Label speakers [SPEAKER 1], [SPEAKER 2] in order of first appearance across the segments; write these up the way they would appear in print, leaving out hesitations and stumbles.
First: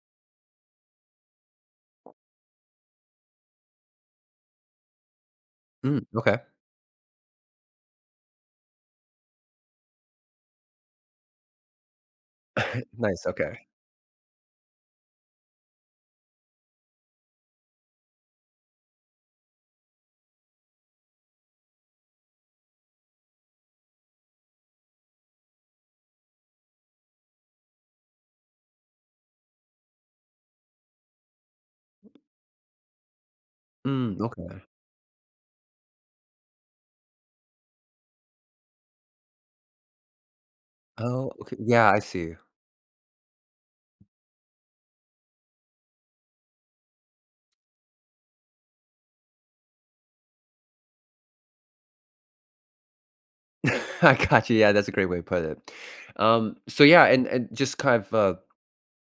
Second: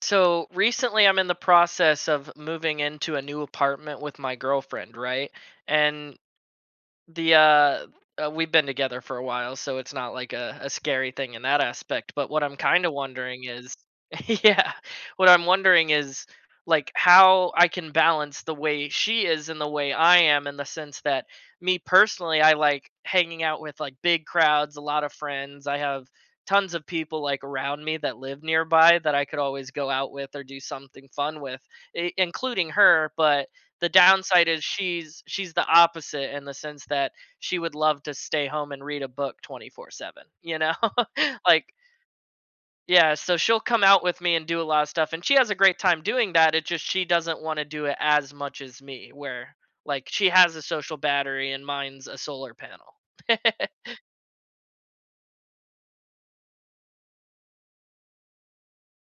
[SPEAKER 1] So recently, I'm in the process of moving into a new apartment with my girlfriend, right?
[SPEAKER 2] Mm,
[SPEAKER 1] And
[SPEAKER 2] okay.
[SPEAKER 1] the, uh we've been together for a while, so it's not like a scary thing in that aspect. But what I'm kind of
[SPEAKER 2] Nice,
[SPEAKER 1] wondering
[SPEAKER 2] okay.
[SPEAKER 1] is, yeah, what I'm wondering is like how I can balance the way she is and the way I am, in the sense that me personally, I like hanging out with like big crowds, a lot of friends. I have tons of people like around me that live nearby that I could always go out with or do something fun with, including her. But the
[SPEAKER 2] Mm,
[SPEAKER 1] downside
[SPEAKER 2] okay.
[SPEAKER 1] is she's the opposite, in the sense that she would love to stay home and read a book 24/7, you know?
[SPEAKER 2] Oh, okay.
[SPEAKER 1] Like
[SPEAKER 2] Yeah, I see.
[SPEAKER 1] yeah, so she'll come out with me and do a lot of stuff and she has a great time doing that. It just she doesn't want to do it as much as me, where like she has a social battery and mine's a solar panel.
[SPEAKER 2] I got you. Yeah, that's a great way to put it. So yeah, and just kind of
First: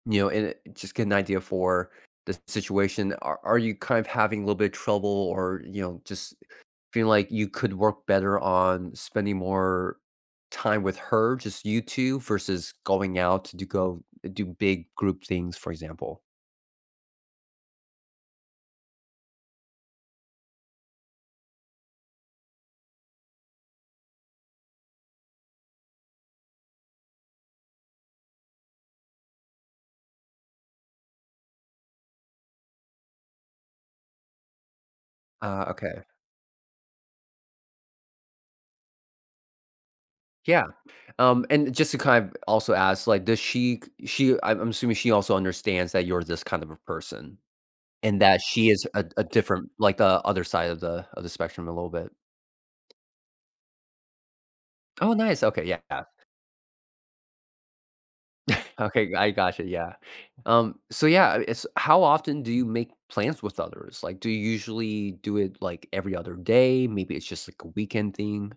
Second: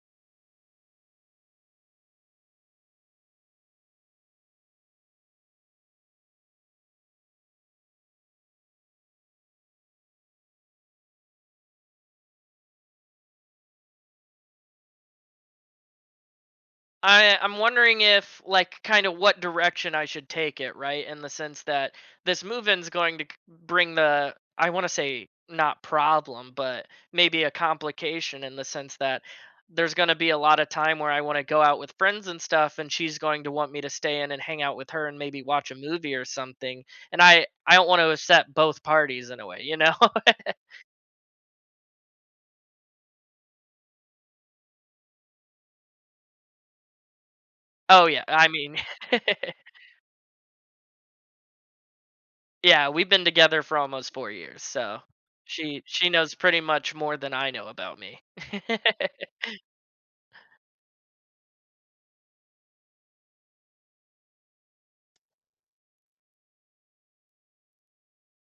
[SPEAKER 2] you know, and it- just get an idea for the situation. Are you kind of having a little bit of trouble, or you know, just feeling like you could work better on spending more time with her, just you two, versus going out to do go do big group things, for example?
[SPEAKER 1] I'm wondering if like kind of what direction I should take it, right? In the sense that this move-in's going to c- bring the I want to say not problem, but maybe a complication, in the sense that there's going to be a lot of time where I want to go out with friends and stuff and she's going to want me to stay in and hang out with her and maybe
[SPEAKER 2] Uh,
[SPEAKER 1] watch a
[SPEAKER 2] okay.
[SPEAKER 1] movie or something. And I don't want to upset both parties in a way, you know?
[SPEAKER 2] Yeah. And just to kind of also ask, like, does she I'm assuming she also understands that you're this kind of a person
[SPEAKER 1] Oh
[SPEAKER 2] and
[SPEAKER 1] yeah,
[SPEAKER 2] that
[SPEAKER 1] I
[SPEAKER 2] she
[SPEAKER 1] mean.
[SPEAKER 2] is a, a different like the other side of the spectrum a little bit.
[SPEAKER 1] Yeah, we've been together for almost 4 years, so
[SPEAKER 2] Oh, nice. Okay, yeah,
[SPEAKER 1] she
[SPEAKER 2] yeah.
[SPEAKER 1] she knows pretty much more than I know about me.
[SPEAKER 2] Okay, I gotcha. Yeah. So yeah, it's how often do you make plans with others? Like, do you usually do it like every other day? Maybe it's just like a weekend thing.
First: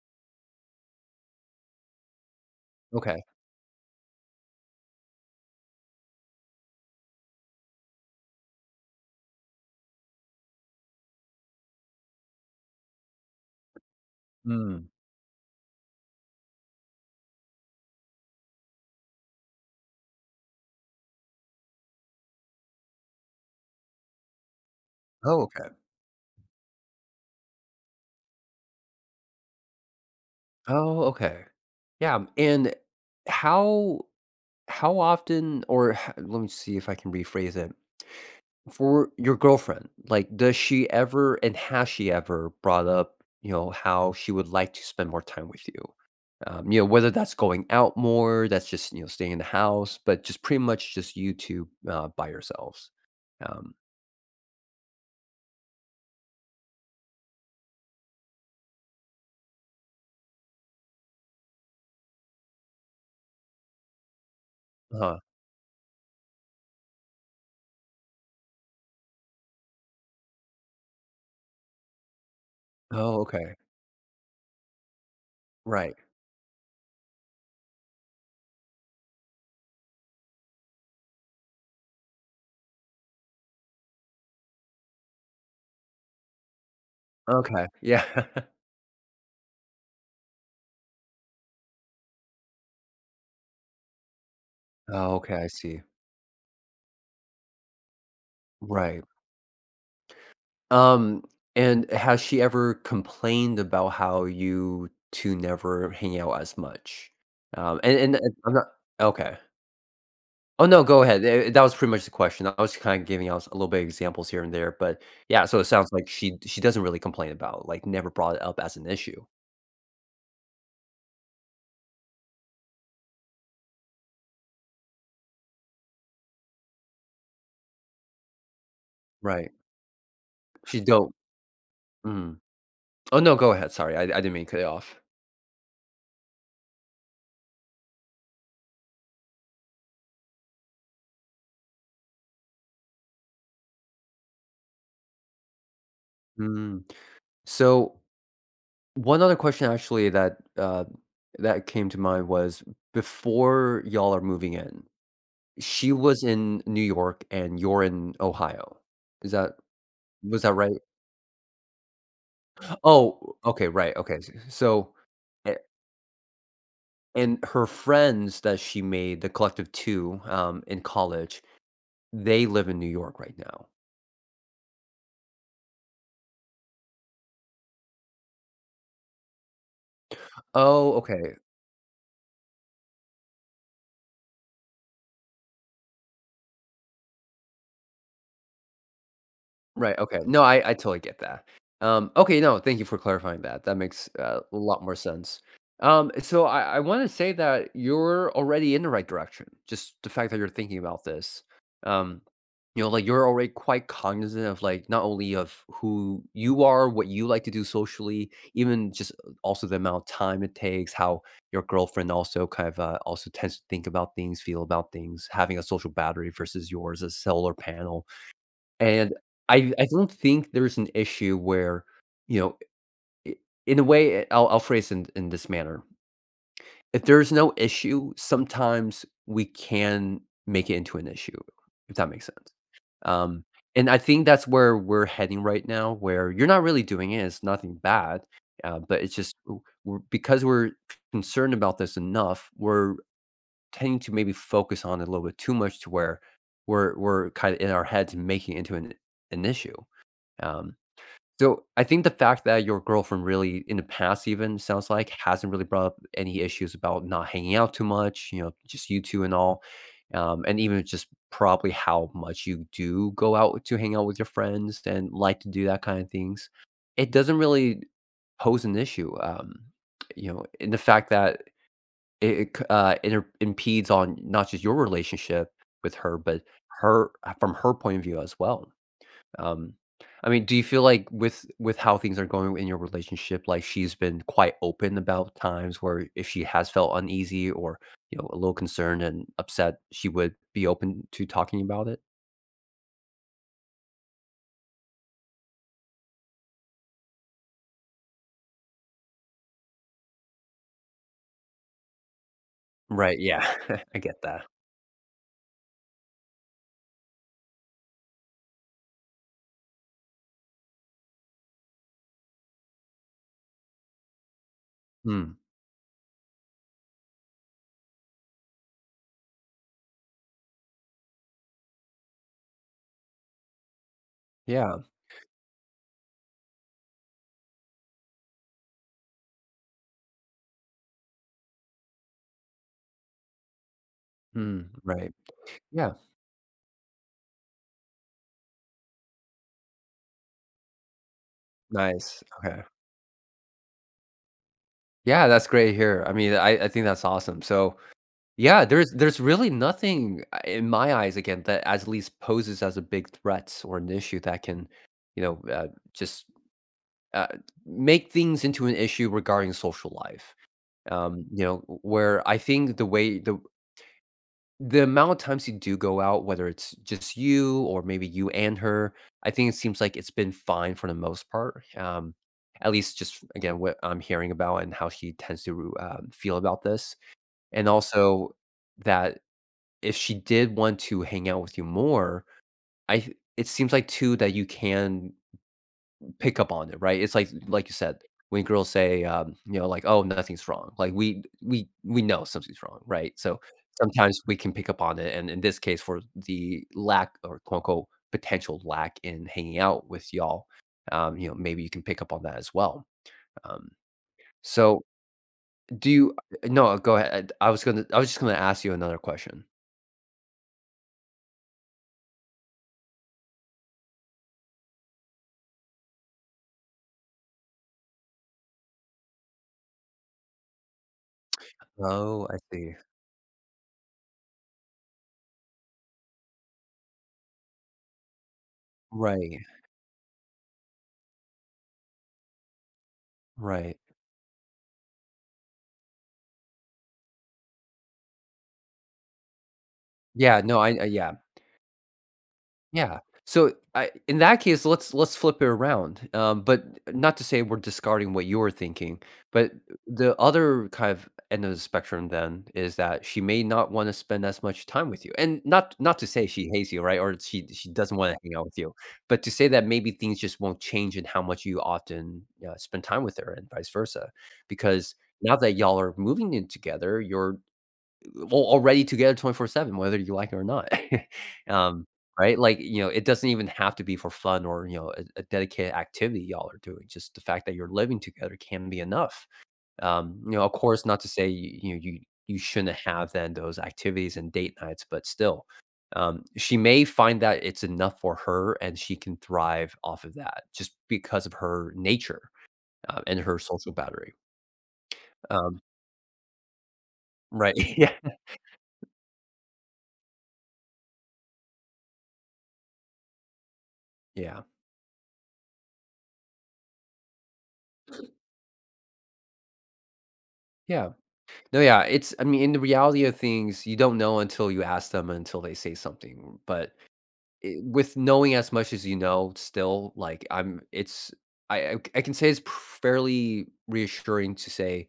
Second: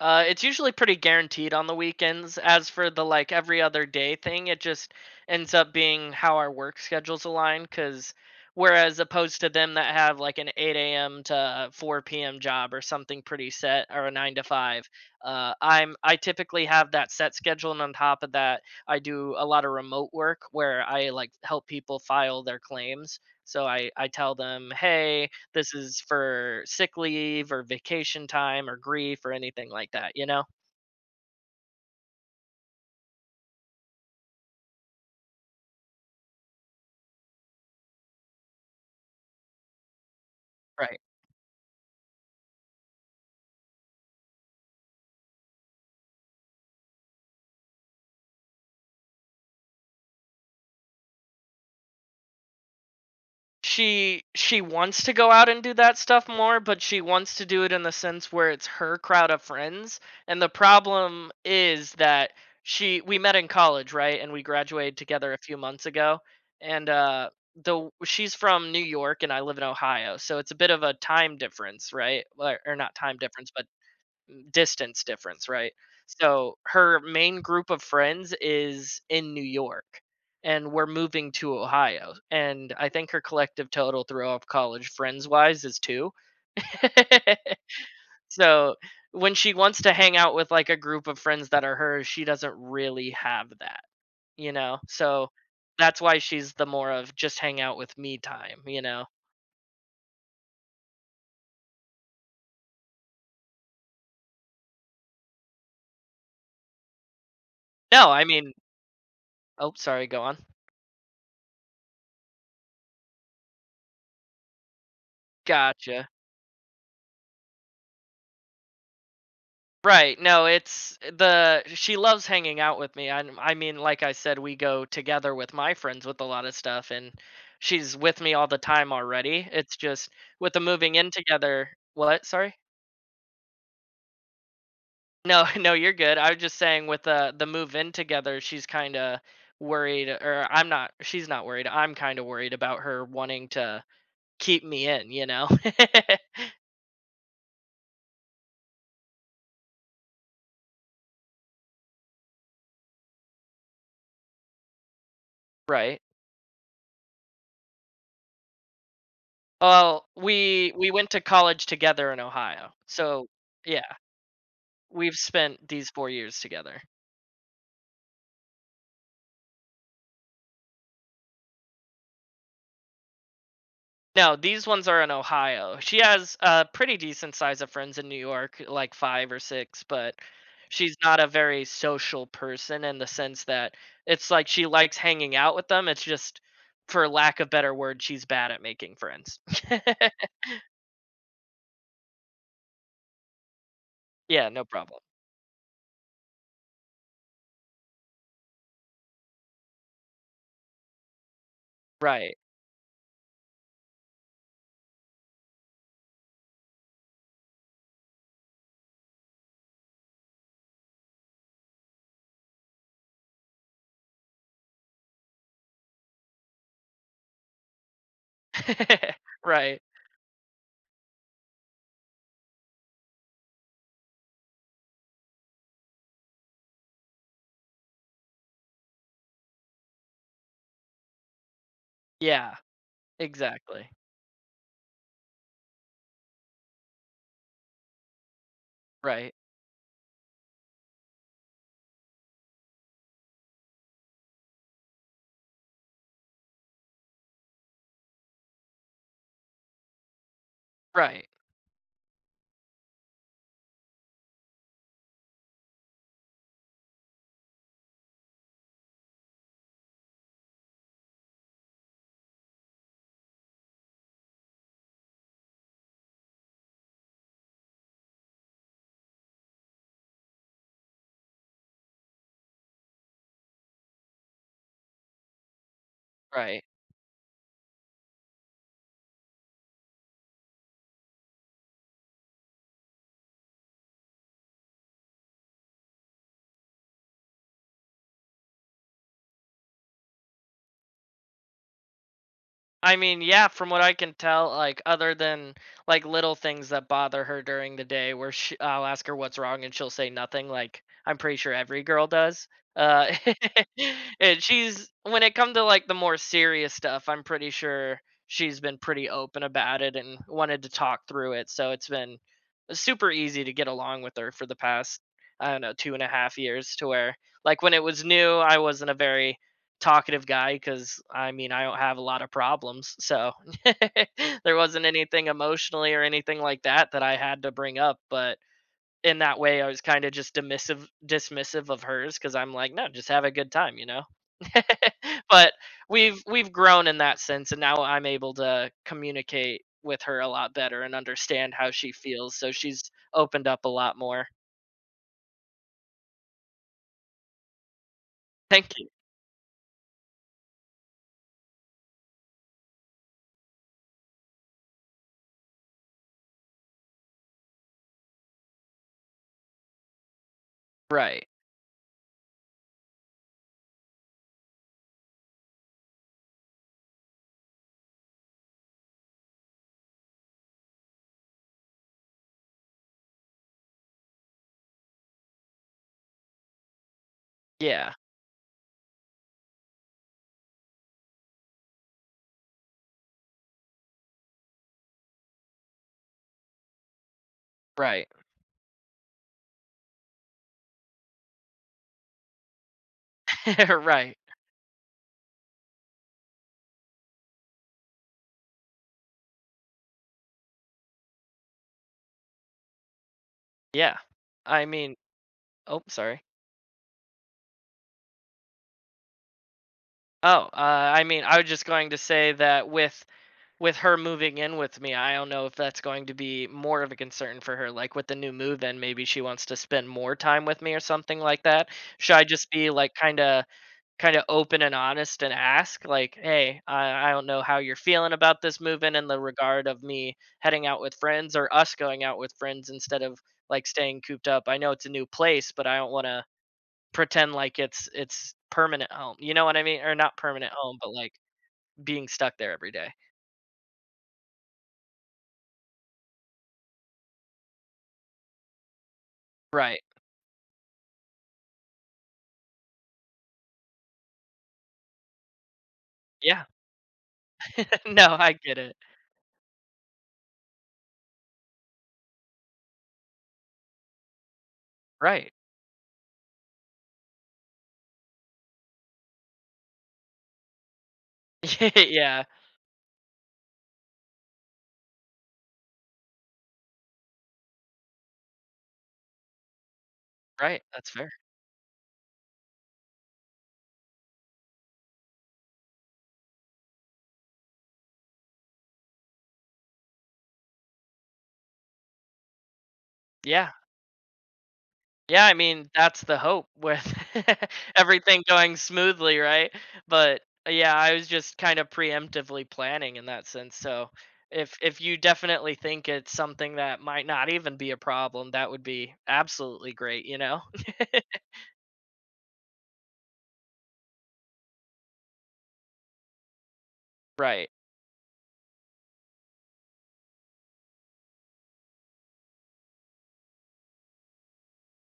[SPEAKER 1] It's usually pretty guaranteed on the weekends. As for the
[SPEAKER 2] Okay.
[SPEAKER 1] like every other day thing, it just ends up being how our work schedules align. Because whereas opposed to them that have like an 8 a.m. to 4 p.m. job or something pretty set or a 9 to 5,
[SPEAKER 2] Mm.
[SPEAKER 1] I typically have that set schedule, and on top of that, I do a lot of remote work where I like help people file their claims. So I tell them, hey,
[SPEAKER 2] Oh, okay.
[SPEAKER 1] this is for sick leave or vacation time or grief or anything like that, you know?
[SPEAKER 2] Oh, okay. Yeah. And how? How often or h let me see if I can rephrase it. For your girlfriend, like, does she
[SPEAKER 1] Right.
[SPEAKER 2] ever and has she ever brought up, you know, how she would like to spend more time with you? You know, whether that's going out more, that's just, you know, staying in the house, but just pretty much just you 2, by yourselves. Um.
[SPEAKER 1] She wants to go out and do that stuff more, but she wants to do it in the sense where it's her crowd of friends, and the problem is that she we met in college, right, and we graduated
[SPEAKER 2] Uh-huh.
[SPEAKER 1] together a few months ago, and, the she's from New York and I live in Ohio, so it's a bit of a time difference, right? Or not time
[SPEAKER 2] Oh,
[SPEAKER 1] difference,
[SPEAKER 2] okay.
[SPEAKER 1] but distance difference, right?
[SPEAKER 2] Right.
[SPEAKER 1] So her main group of friends is in New York and we're moving to Ohio. And I think her collective total throughout college friends wise is 2.
[SPEAKER 2] Okay. Yeah.
[SPEAKER 1] So when she wants to hang out with like a group of friends that are hers, she doesn't really have that, you know?
[SPEAKER 2] Oh,
[SPEAKER 1] So
[SPEAKER 2] okay, I see.
[SPEAKER 1] that's why she's the more of just hang out with me time, you
[SPEAKER 2] Right.
[SPEAKER 1] know?
[SPEAKER 2] Um, and has she ever complained about how you 2 never hang out as much? And
[SPEAKER 1] No,
[SPEAKER 2] and
[SPEAKER 1] I
[SPEAKER 2] and
[SPEAKER 1] mean,
[SPEAKER 2] I'm not okay.
[SPEAKER 1] oh, sorry, go on.
[SPEAKER 2] Oh, no, go ahead. That was pretty much the question. I was kinda giving out a little bit of examples here and there, but yeah, so it sounds
[SPEAKER 1] Gotcha.
[SPEAKER 2] like she doesn't really complain about, like, never brought it up as an issue.
[SPEAKER 1] Right. No, it's the she loves hanging out with me. I mean, like I said, we go together with my friends with a lot of stuff and she's with me all the time already.
[SPEAKER 2] Right.
[SPEAKER 1] It's just with the
[SPEAKER 2] She
[SPEAKER 1] moving in
[SPEAKER 2] don't.
[SPEAKER 1] together. What?
[SPEAKER 2] Mm.
[SPEAKER 1] Sorry?
[SPEAKER 2] Oh, no, go ahead, sorry. I didn't mean to cut you off.
[SPEAKER 1] No, no, you're good. I was just saying with the move in together, she's not worried. I'm kind of worried about her wanting to keep me in, you know.
[SPEAKER 2] Mm. So, one other question actually that, that came to mind was before y'all are moving in, she
[SPEAKER 1] Right.
[SPEAKER 2] was in New York and you're in Ohio. Is that
[SPEAKER 1] Well,
[SPEAKER 2] was that
[SPEAKER 1] we
[SPEAKER 2] right?
[SPEAKER 1] we went to college together in Ohio. So,
[SPEAKER 2] Oh, okay,
[SPEAKER 1] yeah.
[SPEAKER 2] right, okay. S so,
[SPEAKER 1] We've
[SPEAKER 2] a
[SPEAKER 1] spent these 4 years together.
[SPEAKER 2] and her friends that she made, the collective 2, in college, they live in New York right now.
[SPEAKER 1] No, these ones are in Ohio. She has a pretty decent size of friends in New York, like 5 or 6, but
[SPEAKER 2] Oh,
[SPEAKER 1] she's not a
[SPEAKER 2] okay.
[SPEAKER 1] very social person, in the sense that it's like she likes hanging out with them, it's just for lack of better word, she's bad at making friends.
[SPEAKER 2] Right, okay. No, I totally get that. Okay, no, thank you for clarifying that. That makes,
[SPEAKER 1] Yeah,
[SPEAKER 2] a
[SPEAKER 1] no
[SPEAKER 2] lot more
[SPEAKER 1] problem.
[SPEAKER 2] sense. So I wanna say that you're already in the right direction, just the fact that you're thinking about this. Um,
[SPEAKER 1] Right.
[SPEAKER 2] you know, like, you're already quite cognizant of, like, not only of who you are, what you like to do socially, even just also the amount of time it takes, how your girlfriend also kind of, also tends to think about things, feel about things, having a social battery versus yours, a solar panel. And I
[SPEAKER 1] Right.
[SPEAKER 2] I don't think there's an issue where, you know, I in a way, I'll phrase in this manner. If there's no issue, sometimes we can make it into an issue, if that makes sense.
[SPEAKER 1] Yeah,
[SPEAKER 2] Um,
[SPEAKER 1] exactly.
[SPEAKER 2] and I think that's where we're heading right now, where you're not really doing it, it's nothing bad, but it's
[SPEAKER 1] Right.
[SPEAKER 2] just w we're because we're concerned about this enough, we're tending to maybe focus on it a little bit too much to where we're kinda in our heads making it into an issue. Um,
[SPEAKER 1] Right.
[SPEAKER 2] so I think the fact that your girlfriend really in the past even sounds like hasn't really brought up any issues about not hanging out too much, you know, just you 2 and all, and even just probably how much you do go out to hang out with your friends and like to do that kind of things. It doesn't really pose an issue, you know, in the fact that it c inter impedes on not just your relationship with her, but
[SPEAKER 1] Right.
[SPEAKER 2] her from her point of view as well. Um, I mean, do you feel like with how things are going in your relationship, like she's been quite open about times where if she has felt uneasy or you know a little concerned and upset, she would be open to talking about it?
[SPEAKER 1] I mean, yeah, from what I can tell, like other than like little things that bother her during the day, where she, I'll ask her what's wrong and she'll say nothing. Like I'm pretty sure every girl does. Uh,
[SPEAKER 2] Right. Yeah, I get
[SPEAKER 1] and
[SPEAKER 2] that.
[SPEAKER 1] she's when it comes to like the more serious stuff, I'm pretty sure she's been pretty open about it and wanted to talk through it. So it's been super easy to get along with her for the past
[SPEAKER 2] Hmm.
[SPEAKER 1] I don't know two and a half years. To where like when it was new, I wasn't a very talkative guy because I mean I don't have a lot of problems, so there
[SPEAKER 2] Yeah.
[SPEAKER 1] wasn't anything emotionally or anything like that that I had to bring up. But in that way, I was kind of just dismissive of hers because I'm like, no, just have a good time, you know.
[SPEAKER 2] Hmm. Right.
[SPEAKER 1] But
[SPEAKER 2] Yeah.
[SPEAKER 1] we've grown in that sense, and now I'm able to communicate with her a lot better and understand how she
[SPEAKER 2] Nice.
[SPEAKER 1] feels. So
[SPEAKER 2] Okay.
[SPEAKER 1] she's opened up a lot more.
[SPEAKER 2] Yeah, that's great to hear. I mean, I think that's awesome. So yeah,
[SPEAKER 1] Thank you.
[SPEAKER 2] there's really nothing in my eyes again that as at least poses as a big threat or an issue that can, you know, just uh, make things into an issue regarding social life.
[SPEAKER 1] Right.
[SPEAKER 2] You know, where I think the way the amount of times you do go out, whether it's just you or maybe you and her, I think it seems like it's been fine for the most part. At least, just again, what I'm hearing about and how she tends to feel about this, and
[SPEAKER 1] Yeah.
[SPEAKER 2] also that if she did want to hang out with you more, it seems like too that you can pick up on it, right? It's like you said,
[SPEAKER 1] Right.
[SPEAKER 2] when girls say, you know, like, "Oh, nothing's wrong." Like we know something's wrong, right? So
[SPEAKER 1] Right.
[SPEAKER 2] sometimes we can pick up on it, and in this case, for the lack or quote unquote potential lack in hanging out with y'all, you know, maybe you can pick up on that as well. Um,
[SPEAKER 1] Yeah. I
[SPEAKER 2] so
[SPEAKER 1] mean, oh,
[SPEAKER 2] do you?
[SPEAKER 1] sorry.
[SPEAKER 2] No, go ahead. I was gonna. I was just gonna ask you another question.
[SPEAKER 1] Oh, I mean, I was just going to say that with her moving in with me, I don't know if that's going to be more of a concern for her. Like with the new move, then maybe she wants to spend more time with me or something like that. Should I
[SPEAKER 2] Oh, I
[SPEAKER 1] just be
[SPEAKER 2] see.
[SPEAKER 1] like kind of open and honest and ask like, hey, I don't know how you're feeling about this move in the
[SPEAKER 2] Right,
[SPEAKER 1] regard of me heading out with friends or us going out with friends instead of like
[SPEAKER 2] right.
[SPEAKER 1] staying cooped up. I know it's a new place, but I don't want to pretend like it's permanent home, you know what I mean? Or not
[SPEAKER 2] Yeah.
[SPEAKER 1] permanent
[SPEAKER 2] No, I.
[SPEAKER 1] home,
[SPEAKER 2] I
[SPEAKER 1] but, like,
[SPEAKER 2] yeah.
[SPEAKER 1] being stuck there every day.
[SPEAKER 2] Yeah. So I, in that case, let's flip it around. But not to say we're discarding what you were thinking, but
[SPEAKER 1] Right.
[SPEAKER 2] the other kind of end of the spectrum then is that she may not want to spend as much time with you, and not to say
[SPEAKER 1] Yeah.
[SPEAKER 2] she hates you, right? Or she doesn't want
[SPEAKER 1] No,
[SPEAKER 2] to
[SPEAKER 1] I
[SPEAKER 2] hang out with
[SPEAKER 1] get
[SPEAKER 2] you,
[SPEAKER 1] it.
[SPEAKER 2] but to say that maybe things just won't change in how much you often spend time with her, and vice versa, because
[SPEAKER 1] Right.
[SPEAKER 2] now that y'all are moving in together, you're well, already together 24/7, whether you like it or not. Um,
[SPEAKER 1] Yeah.
[SPEAKER 2] right? Like, you know, it doesn't even have to be for fun or, you know, a dedicated activity y'all are doing. Just the fact that you're living together can be enough. You know, of
[SPEAKER 1] Right,
[SPEAKER 2] course,
[SPEAKER 1] that's
[SPEAKER 2] not to
[SPEAKER 1] fair.
[SPEAKER 2] say you, you know, you shouldn't have then those activities and date nights, but still, she may find that it's enough for her and she can thrive off of that just because of her nature and her
[SPEAKER 1] Yeah.
[SPEAKER 2] social battery.
[SPEAKER 1] Yeah, I
[SPEAKER 2] Um,
[SPEAKER 1] mean, that's the hope with
[SPEAKER 2] right? yeah,
[SPEAKER 1] everything going smoothly, right? But, yeah, I was just kind of preemptively planning in that sense, so
[SPEAKER 2] yeah,
[SPEAKER 1] if you definitely think it's something that might not even be a problem, that would be absolutely great, you know?
[SPEAKER 2] yeah. No, yeah, it's I mean, in the reality of things, you don't know until you ask them, until they say something, but
[SPEAKER 1] Right.
[SPEAKER 2] it with knowing as much as you know, still, like, I'm it's I can say it's fairly reassuring to say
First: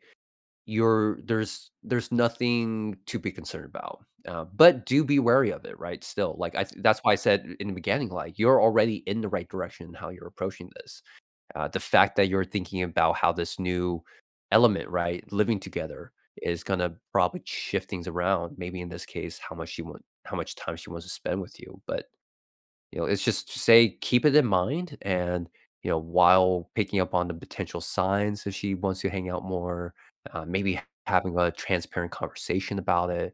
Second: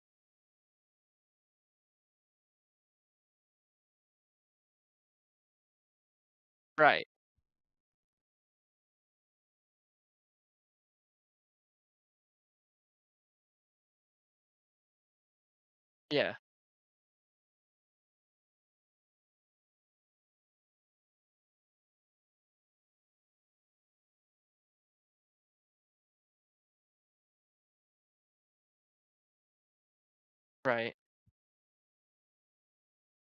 [SPEAKER 2] you're there's nothing to be concerned about, but do be wary of it, right, still, like, I that's
[SPEAKER 1] Right.
[SPEAKER 2] why I said in the beginning, like, you're already in the right direction in how you're approaching this. The fact that you're thinking about how this new element, right, living together
[SPEAKER 1] Yeah.
[SPEAKER 2] is gonna probably shift things around. Maybe in this case, how much she want, how much time she wants to spend with you. But you know, it's just to say keep it in mind, and you know, while picking up on the potential signs if she wants to hang out more, maybe
[SPEAKER 1] Right.
[SPEAKER 2] having a transparent conversation about it.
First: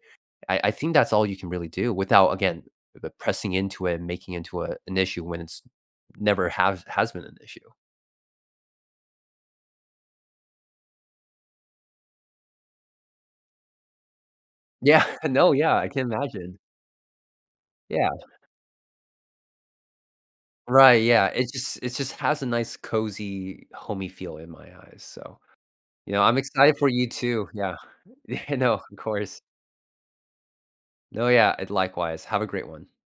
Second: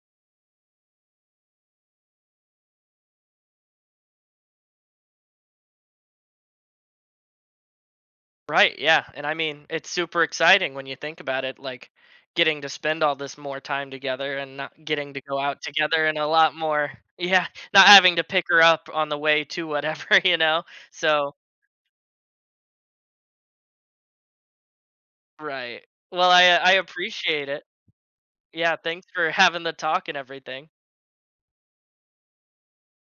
[SPEAKER 2] I think that's all you can really do without again pressing into it and making into an issue when it's never have has been an issue.
[SPEAKER 1] Right, yeah, and I mean, it's super exciting when you think about it, like, getting to spend all this more time together and not
[SPEAKER 2] Yeah,
[SPEAKER 1] getting to go
[SPEAKER 2] no,
[SPEAKER 1] out
[SPEAKER 2] yeah, I
[SPEAKER 1] together
[SPEAKER 2] can
[SPEAKER 1] and a lot
[SPEAKER 2] imagine.
[SPEAKER 1] more. Yeah, not
[SPEAKER 2] Yeah,
[SPEAKER 1] having to pick her up on the way to whatever. You know?
[SPEAKER 2] right, yeah,
[SPEAKER 1] So
[SPEAKER 2] it just has a nice cozy, homey feel in my eyes, so,
[SPEAKER 1] right.
[SPEAKER 2] you know,
[SPEAKER 1] Well,
[SPEAKER 2] I'm
[SPEAKER 1] I
[SPEAKER 2] excited for you
[SPEAKER 1] appreciate
[SPEAKER 2] too,
[SPEAKER 1] it.
[SPEAKER 2] yeah. Yeah, no,
[SPEAKER 1] Yeah,
[SPEAKER 2] of
[SPEAKER 1] thanks for
[SPEAKER 2] course.
[SPEAKER 1] having the talk and everything.
[SPEAKER 2] No, yeah, it likewise, have a great one.